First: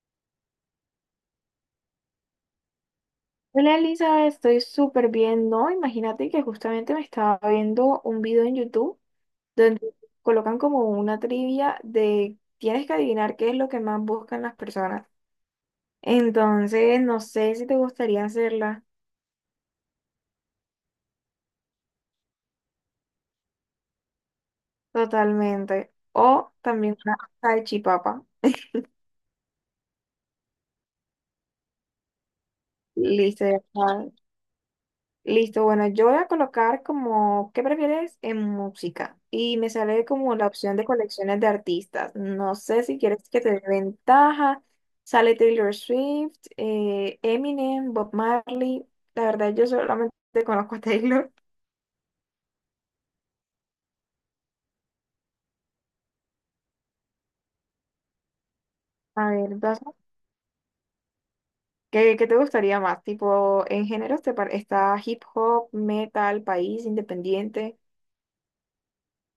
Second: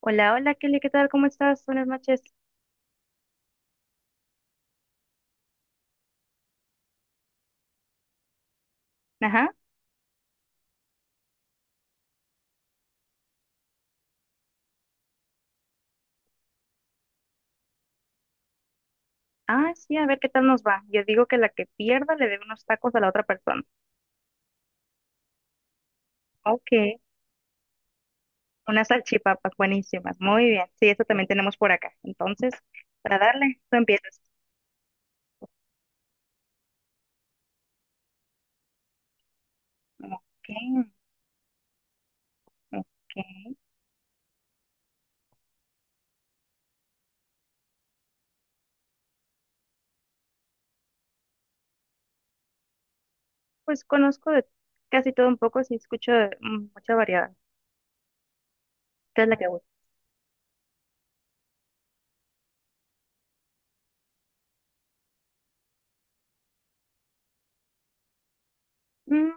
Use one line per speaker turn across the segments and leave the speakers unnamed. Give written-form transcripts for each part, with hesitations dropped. Hola, hola Kelly, ¿qué tal? ¿Cómo estás? Buenas noches.
Hola Elizabeth, estoy súper bien, ¿no? Imagínate que justamente me estaba viendo un video en YouTube
Ajá.
donde colocan como una trivia de tienes que adivinar qué es lo que más buscan las personas. Entonces, no sé si te gustaría hacerla
Ah, sí, a ver qué tal nos va. Yo digo que la que pierda le debe unos tacos a la otra persona.
totalmente. O
Ok,
también una salchipapa.
unas salchipapas buenísimas. Muy bien. Sí, eso también tenemos por acá. Entonces, para
Listo, ya
darle, tú
está.
empiezas.
Listo, bueno, yo voy a colocar como, ¿qué prefieres en música? Y me sale como la
Ok,
opción de colecciones de artistas. No sé si quieres que te
ok.
dé ventaja. Sale Taylor Swift, Eminem, Bob Marley. La verdad, yo solamente conozco a Taylor.
Pues conozco de casi todo un poco, sí escucho de, mucha variedad. ¿Qué es
A
la que
ver,
gusta?
¿Qué te gustaría más? Tipo, en géneros está hip hop, metal, país, independiente.
Mm,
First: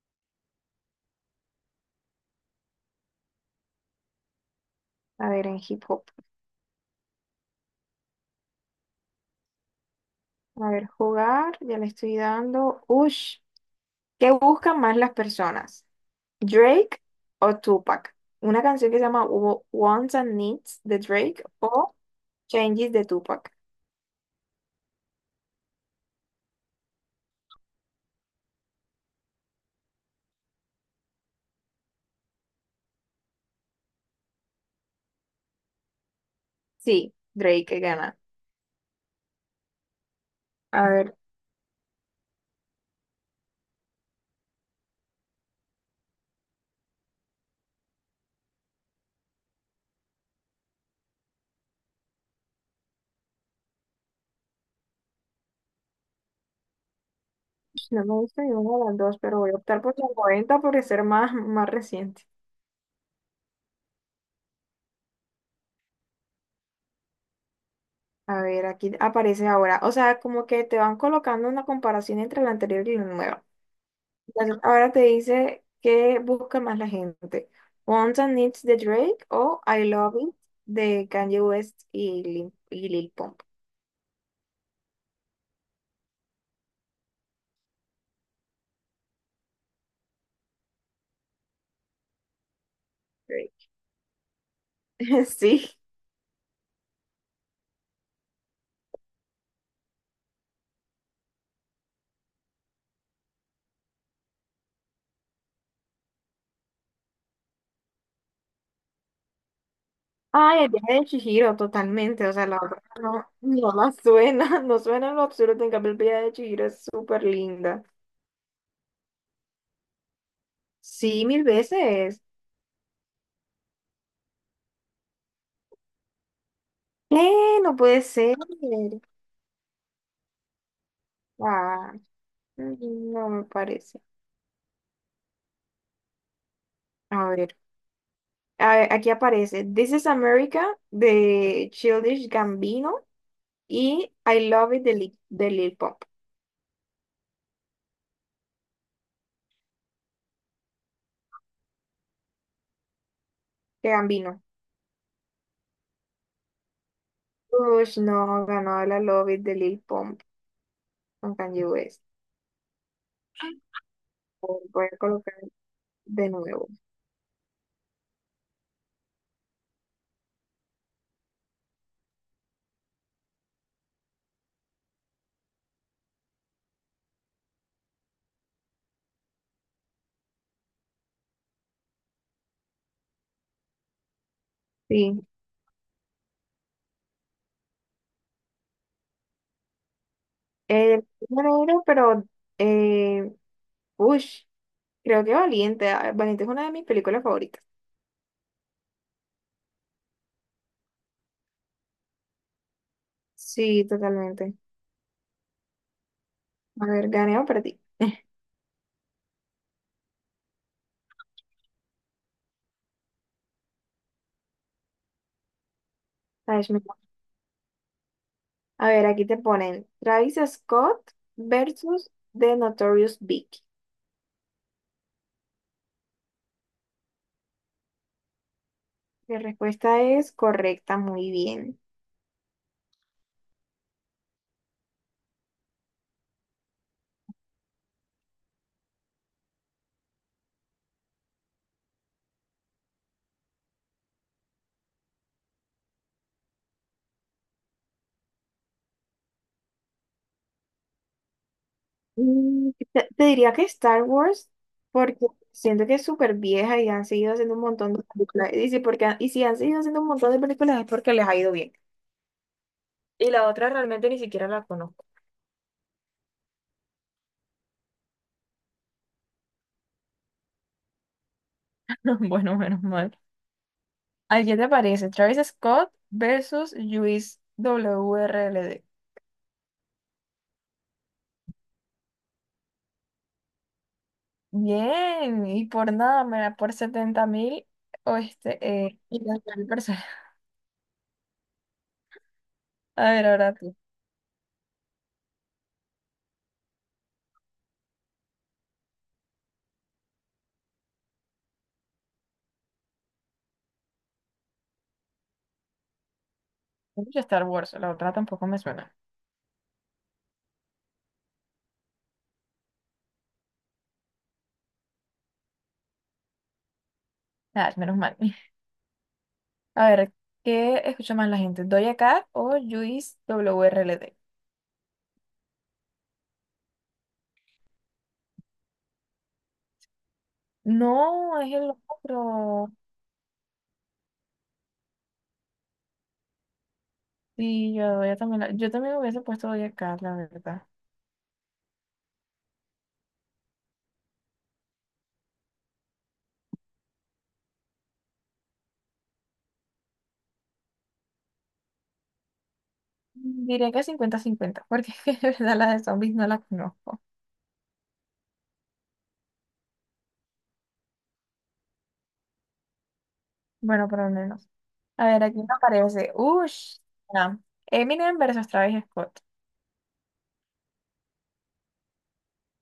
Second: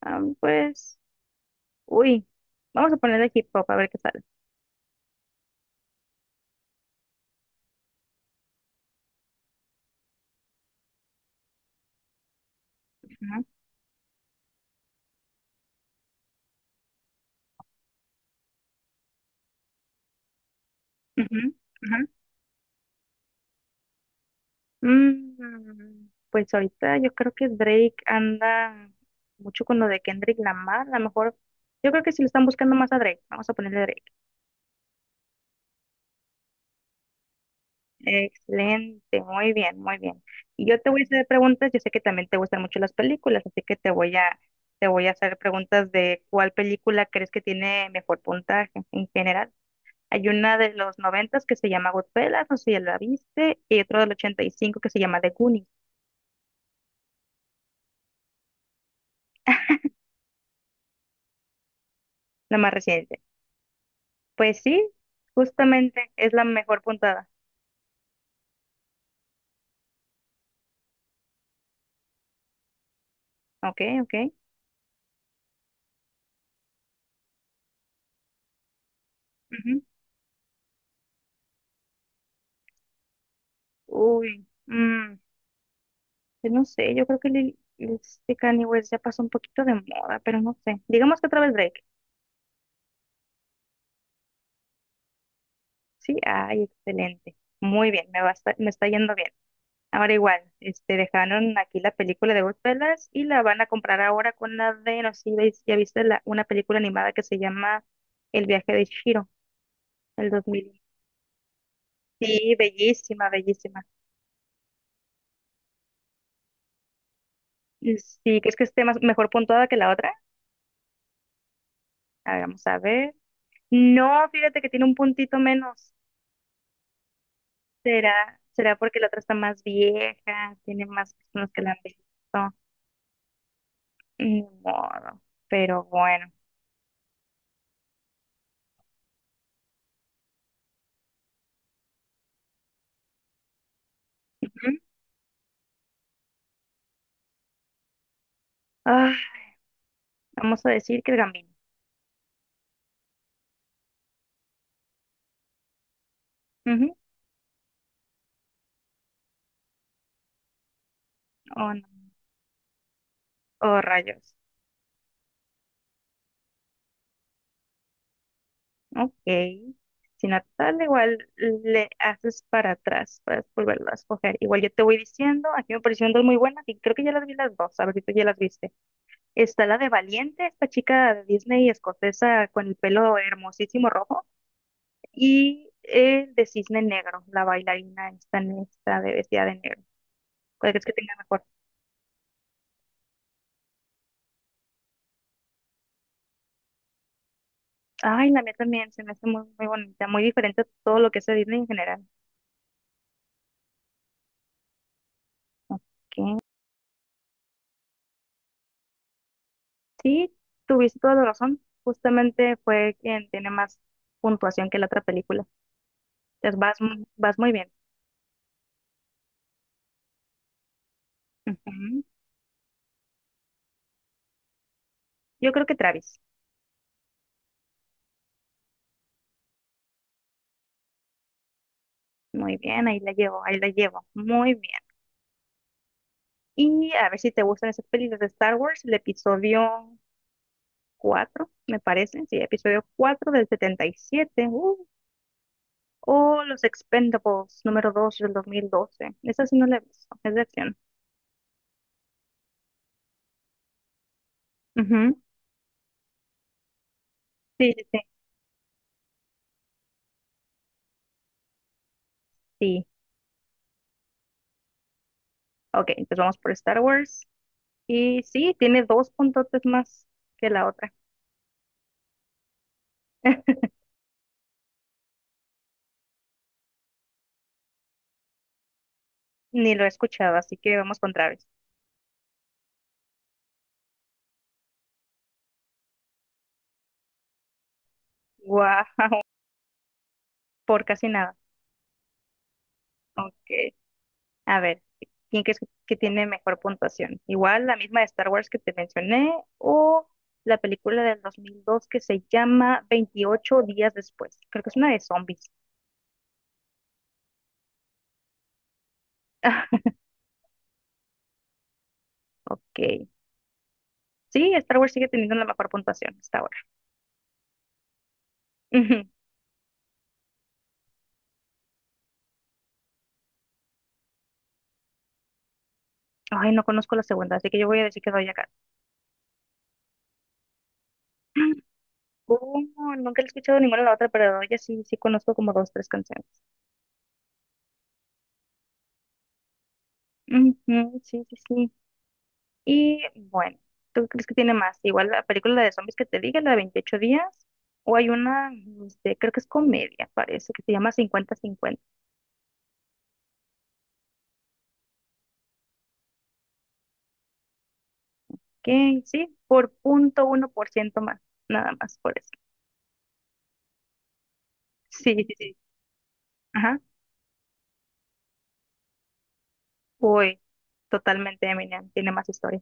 pues, uy, vamos a ponerle hip hop a ver qué sale.
A ver, en hip hop. A ver, jugar, ya le estoy dando. Ush,
Ajá,
¿qué buscan más las personas? Drake o Tupac. Una canción que se llama Wants and Needs de Drake
ujú,
o
ajá.
Changes de Tupac.
Mm, pues ahorita yo creo que Drake anda mucho con lo de Kendrick Lamar, a lo mejor, yo creo que si lo están buscando más a Drake, vamos a ponerle Drake.
Sí, Drake gana.
Excelente, muy bien, muy bien. Y yo te
A
voy a
ver,
hacer preguntas, yo sé que también te gustan mucho las películas, así que te voy a hacer preguntas de cuál película crees que tiene mejor puntaje en general. Hay una de los noventas que se llama Goodfellas, no sé si ya la viste, y otra del 85 que se llama The Goonies,
no me gusta ninguna de las dos, pero voy a optar por la 40 por ser más, más reciente.
la más reciente. Pues sí, justamente es la mejor puntada.
A ver, aquí aparece ahora. O sea, como que te van colocando una comparación entre la anterior y la nueva.
Ok, ok.
Entonces, ahora te dice qué busca más la gente. Wants and Needs de Drake o
Ujú.
I Love It de Kanye West y Lil Pump.
Uy, mm, pues no sé, yo creo que este Kanye West ya pasó un poquito de moda, pero no sé. Digamos que otra vez Drake.
Drake. Sí.
Sí, ay, excelente. Muy bien, me va a esta- me está yendo bien. Ahora igual, este, dejaron aquí la película de Goodfellas y la van a comprar ahora con la de, no sé si ya viste la, una película animada que se llama El viaje de Chihiro, el
Ay, el
2000.
viaje de Chihiro, totalmente. O sea,
Sí,
la otra no,
bellísima,
no
bellísima.
la suena, no suena en lo absurdo. En cambio, el viaje de Chihiro es súper linda.
Sí, ¿crees que esté mejor puntuada que la otra?
Sí, mil veces.
A ver, vamos a ver. No, fíjate que tiene un puntito menos.
¿Qué? No puede ser.
Será porque la otra está más vieja? Tiene más personas que la han
Ah,
visto.
no me parece.
Ni modo. Pero bueno.
A ver, a ver, aquí aparece This is America de Childish Gambino y I
Ujú.
Love It de Lil Pump.
Ah, vamos a decir que el Gambino.
De Gambino.
Ujú.
Uy, no, ganó la Love It de Lil Pump con Kanye
Oh, no.
West.
Oh, rayos.
Voy a colocar de nuevo.
Ok. Si no tal, igual le haces para atrás para volverlo a escoger. Igual yo te voy diciendo, aquí me parecieron dos muy buenas y creo que ya las vi las dos. A ver si tú ya las viste. Está la de Valiente, esta chica de Disney escocesa con el pelo hermosísimo rojo,
Sí.
y el de Cisne Negro, la bailarina esta, de vestida de negro. ¿Cuál crees que
Eh,
tenga mejor?
bueno, bueno, pero, eh, uy, creo que Valiente. Ah, Valiente es una de mis películas favoritas.
Ay, la mía también se me hace muy, muy bonita, muy diferente a todo lo que es de Disney en general.
Sí, totalmente.
Ok.
A ver, ganeo para ti.
Sí, tuviste toda la razón. Justamente fue quien tiene más puntuación que la otra película. Entonces
Ay,
vas, vas muy bien.
a ver, aquí te ponen Travis Scott
Ujú.
versus The Notorious Big.
Yo creo que Travis.
La respuesta es correcta, muy bien.
Muy bien, ahí la llevo, ahí la llevo. Muy bien. Y a ver si te gustan esas películas de Star Wars, el episodio 4 me parece, sí, episodio 4 del 77, o Los Expendables número 2 del 2012. Esa sí no la he visto, es de acción.
Te diría que Star Wars,
Ujú.
porque siento que es súper vieja y han seguido haciendo un
Sí, sí,
montón
sí,
de películas. Y si han seguido haciendo un montón de películas es porque les ha ido bien.
sí.
Y la otra realmente ni siquiera la conozco.
Ok, entonces vamos por Star Wars. Y sí, tiene dos puntotes más que la otra.
Bueno, menos mal. ¿A qué te parece? Travis Scott versus Luis WRLD.
Ni lo he escuchado, así que vamos con Travis.
Bien, y por nada, mira, por 70.000 o
Guau,
y las 1.000 personas.
por casi nada.
A ver,
Ok.
ahora tú.
A ver, ¿quién crees que tiene mejor puntuación? Igual la misma de Star Wars que te mencioné o la película del 2002 que se llama 28 días después. Creo que es una de zombies.
Escucho Star Wars, la otra tampoco me suena.
Ok. Sí, Star Wars sigue teniendo la mejor puntuación hasta ahora.
Ah, menos mal.
Ujú.
A ver, ¿qué escucha más la gente? ¿Doja Cat o Luis WRLD?
Ay, no conozco la segunda, así que yo voy a decir que doy acá.
No, es el otro.
¿Cómo? Nunca la he escuchado ninguna de la otra, pero ya sí, sí conozco como dos, tres canciones.
Sí, yo, Doja también, yo también hubiese puesto Doja Cat, la verdad.
Ujú. Sí, sí, sí. Y bueno, ¿tú crees que tiene más? Igual la película de zombies que te dije, la de 28 días, o hay una, este, creo que es comedia, parece, que se llama 50 50,
Diría que 50-50, porque es que de verdad la de zombies no la conozco.
que sí, por 0,1% más, nada más por eso.
Bueno, por lo menos. A
Sí,
ver,
sí,
aquí me
sí.
aparece. Ush.
Ajá.
Ah, Eminem versus Travis Scott.
Uy, totalmente Eminem, tiene más historia.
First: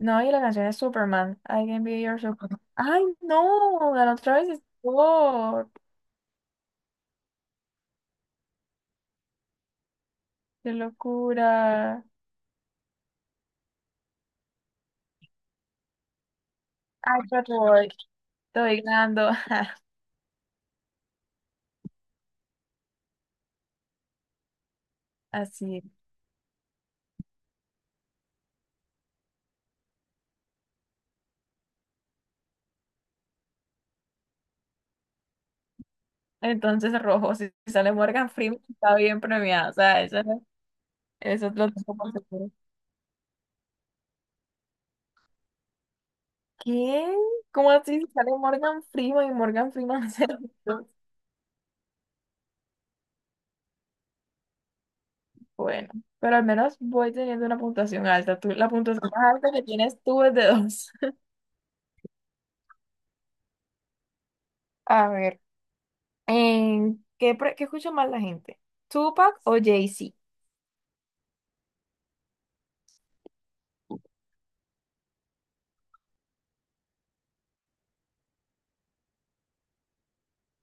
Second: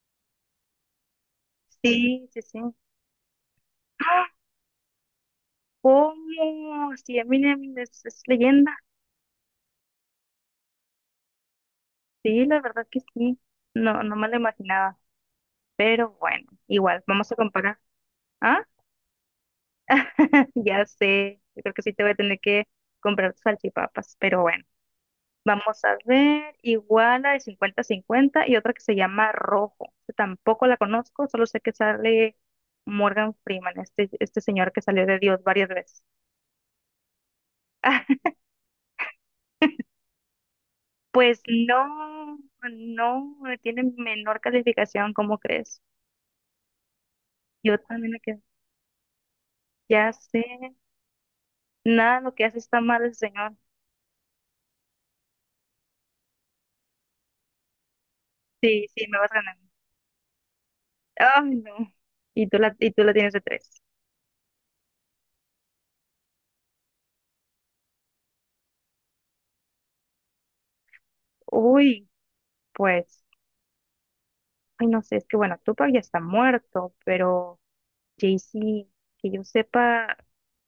No, y la canción es Superman. I can be your
Sí, sí, sí.
Superman. ¡Ay, no! Ganó
¡Ah!
Travis Scott.
¿Cómo? Sí, Eminem es leyenda.
¡Qué locura!
Sí, la verdad que sí. No, no me lo imaginaba. Pero bueno, igual,
¡Ay,
vamos a
qué
comparar.
boy!
¿Ah?
Estoy ganando.
Ya sé, yo creo que sí te voy a tener que comprar salchipapas, pero bueno, vamos
Así.
a ver, igual la de 50 cincuenta y otra que se llama Rojo, que tampoco la conozco, solo sé que sale Morgan Freeman, este señor que salió de Dios varias veces.
Entonces, rojo. Si sale Morgan Freeman, está bien premiado. O sea, eso,
Pues
eso lo tengo por
no,
seguro.
no, tiene menor calificación, ¿cómo crees?
¿Qué? ¿Cómo
Yo
así, si
también me
sale
quedo,
Morgan Freeman y Morgan Freeman
ya
hace lo
sé,
mismo?
nada, lo que hace está mal el señor.
Bueno, pero al menos voy teniendo una puntuación alta. La
Sí, sí,
puntuación
me vas
más alta
ganando.
que tienes tú es de dos.
Ay, no. Y tú la tienes de tres.
A ver, ¿qué escucha más la gente? ¿Tupac o Jay-Z?
Uy. Pues, ay, no sé, es que bueno, Tupac ya está muerto, pero Jay-Z, que yo sepa,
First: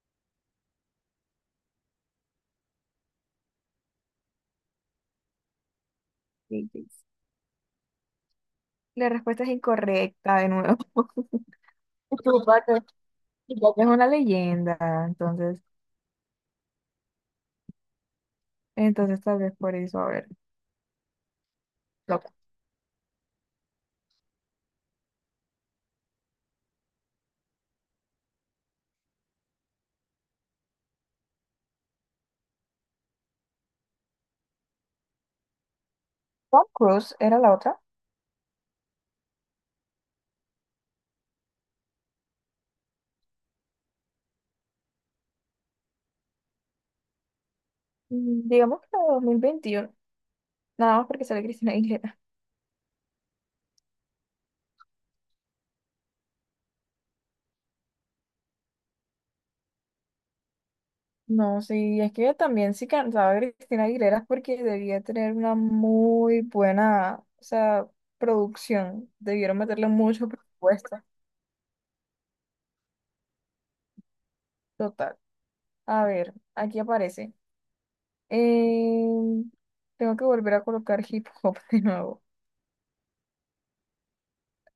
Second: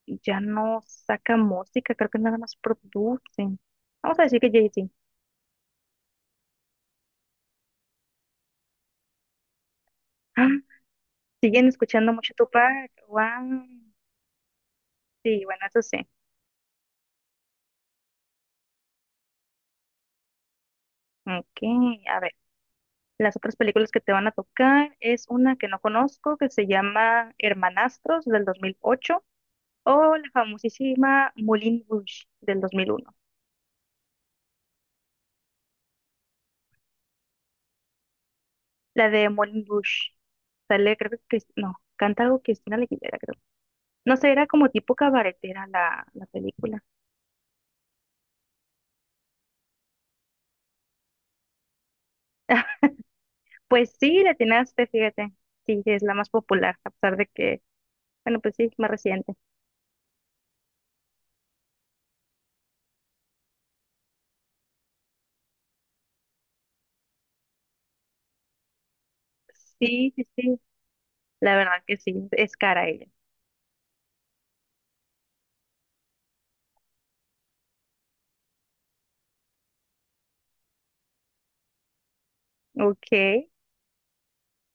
ya no saca música, creo que nada más producen. Vamos a decir que Jay-Z.
Sí, sí. La respuesta es incorrecta de
Ah,
nuevo.
¿siguen escuchando mucho
Tupac es
Tupac? Wow.
Tupac es una leyenda,
Sí, bueno,
entonces,
eso sí.
entonces tal vez por eso, a ver.
Ok, a
Loca.
ver. Las otras películas que te van a tocar es una que no conozco, que se llama Hermanastros del 2008 o la famosísima Moulin Rouge del 2001.
Tom Cruise era la otra.
La de Moulin Rouge. Sale, creo que, no, canta algo Cristina Aguilera, creo. No sé, era como tipo cabaretera la película.
Digamos que la de 2021 nada más porque sale Cristina.
Pues sí, la atinaste, fíjate. Sí, sí, es la más popular, a pesar de que, bueno, pues sí, es más reciente.
No, sí, es que también sí cantaba Cristina Aguilera es porque debía tener una muy buena, o sea, producción. Debieron meterle
Sí, sí,
mucho
sí,
presupuesto.
la verdad que sí, es cara ella.
Total. A ver, aquí aparece. Eh, Tengo que volver a colocar hip hop de nuevo.
Ok.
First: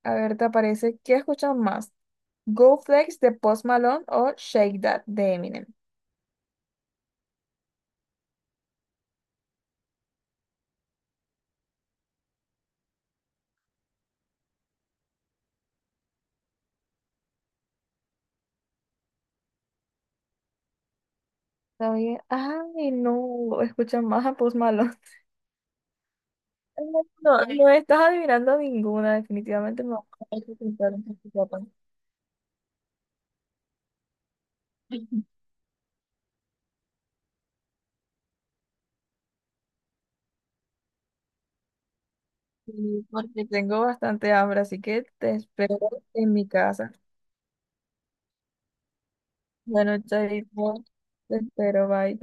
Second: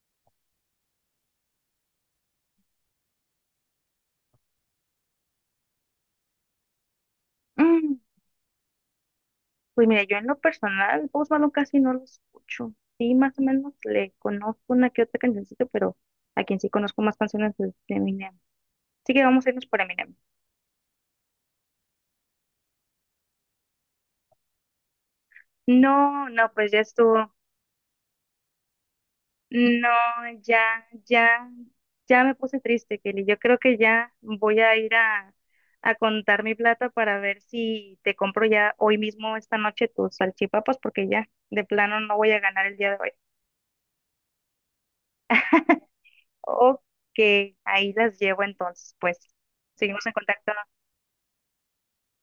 A ver, te aparece, ¿qué escuchan más? Go Flex de Post Malone o Shake That de Eminem.
Mm, pues mira, yo en lo personal, Post Malone casi no lo escucho. Sí, más o menos le conozco una que otra cancioncita, pero a quien sí conozco más canciones es de Eminem. Así que vamos a irnos por Eminem.
Está bien. Ay, no, escuchan más a Post Malone.
No, no, pues ya estuvo.
No, no estás adivinando ninguna, definitivamente
No,
no. Hay que
ya,
pintar un poquito,
ya, ya me puse triste, Kelly. Yo creo que ya voy a ir a contar mi plata para ver si te compro ya hoy mismo, esta noche, tus salchipapas, porque ya, de plano, no voy a ganar el día de
sí,
hoy.
porque tengo bastante hambre, así que te espero en mi
Ok,
casa.
ahí las llevo entonces, pues.
Bueno,
Seguimos en contacto.
chaito, te espero, bye.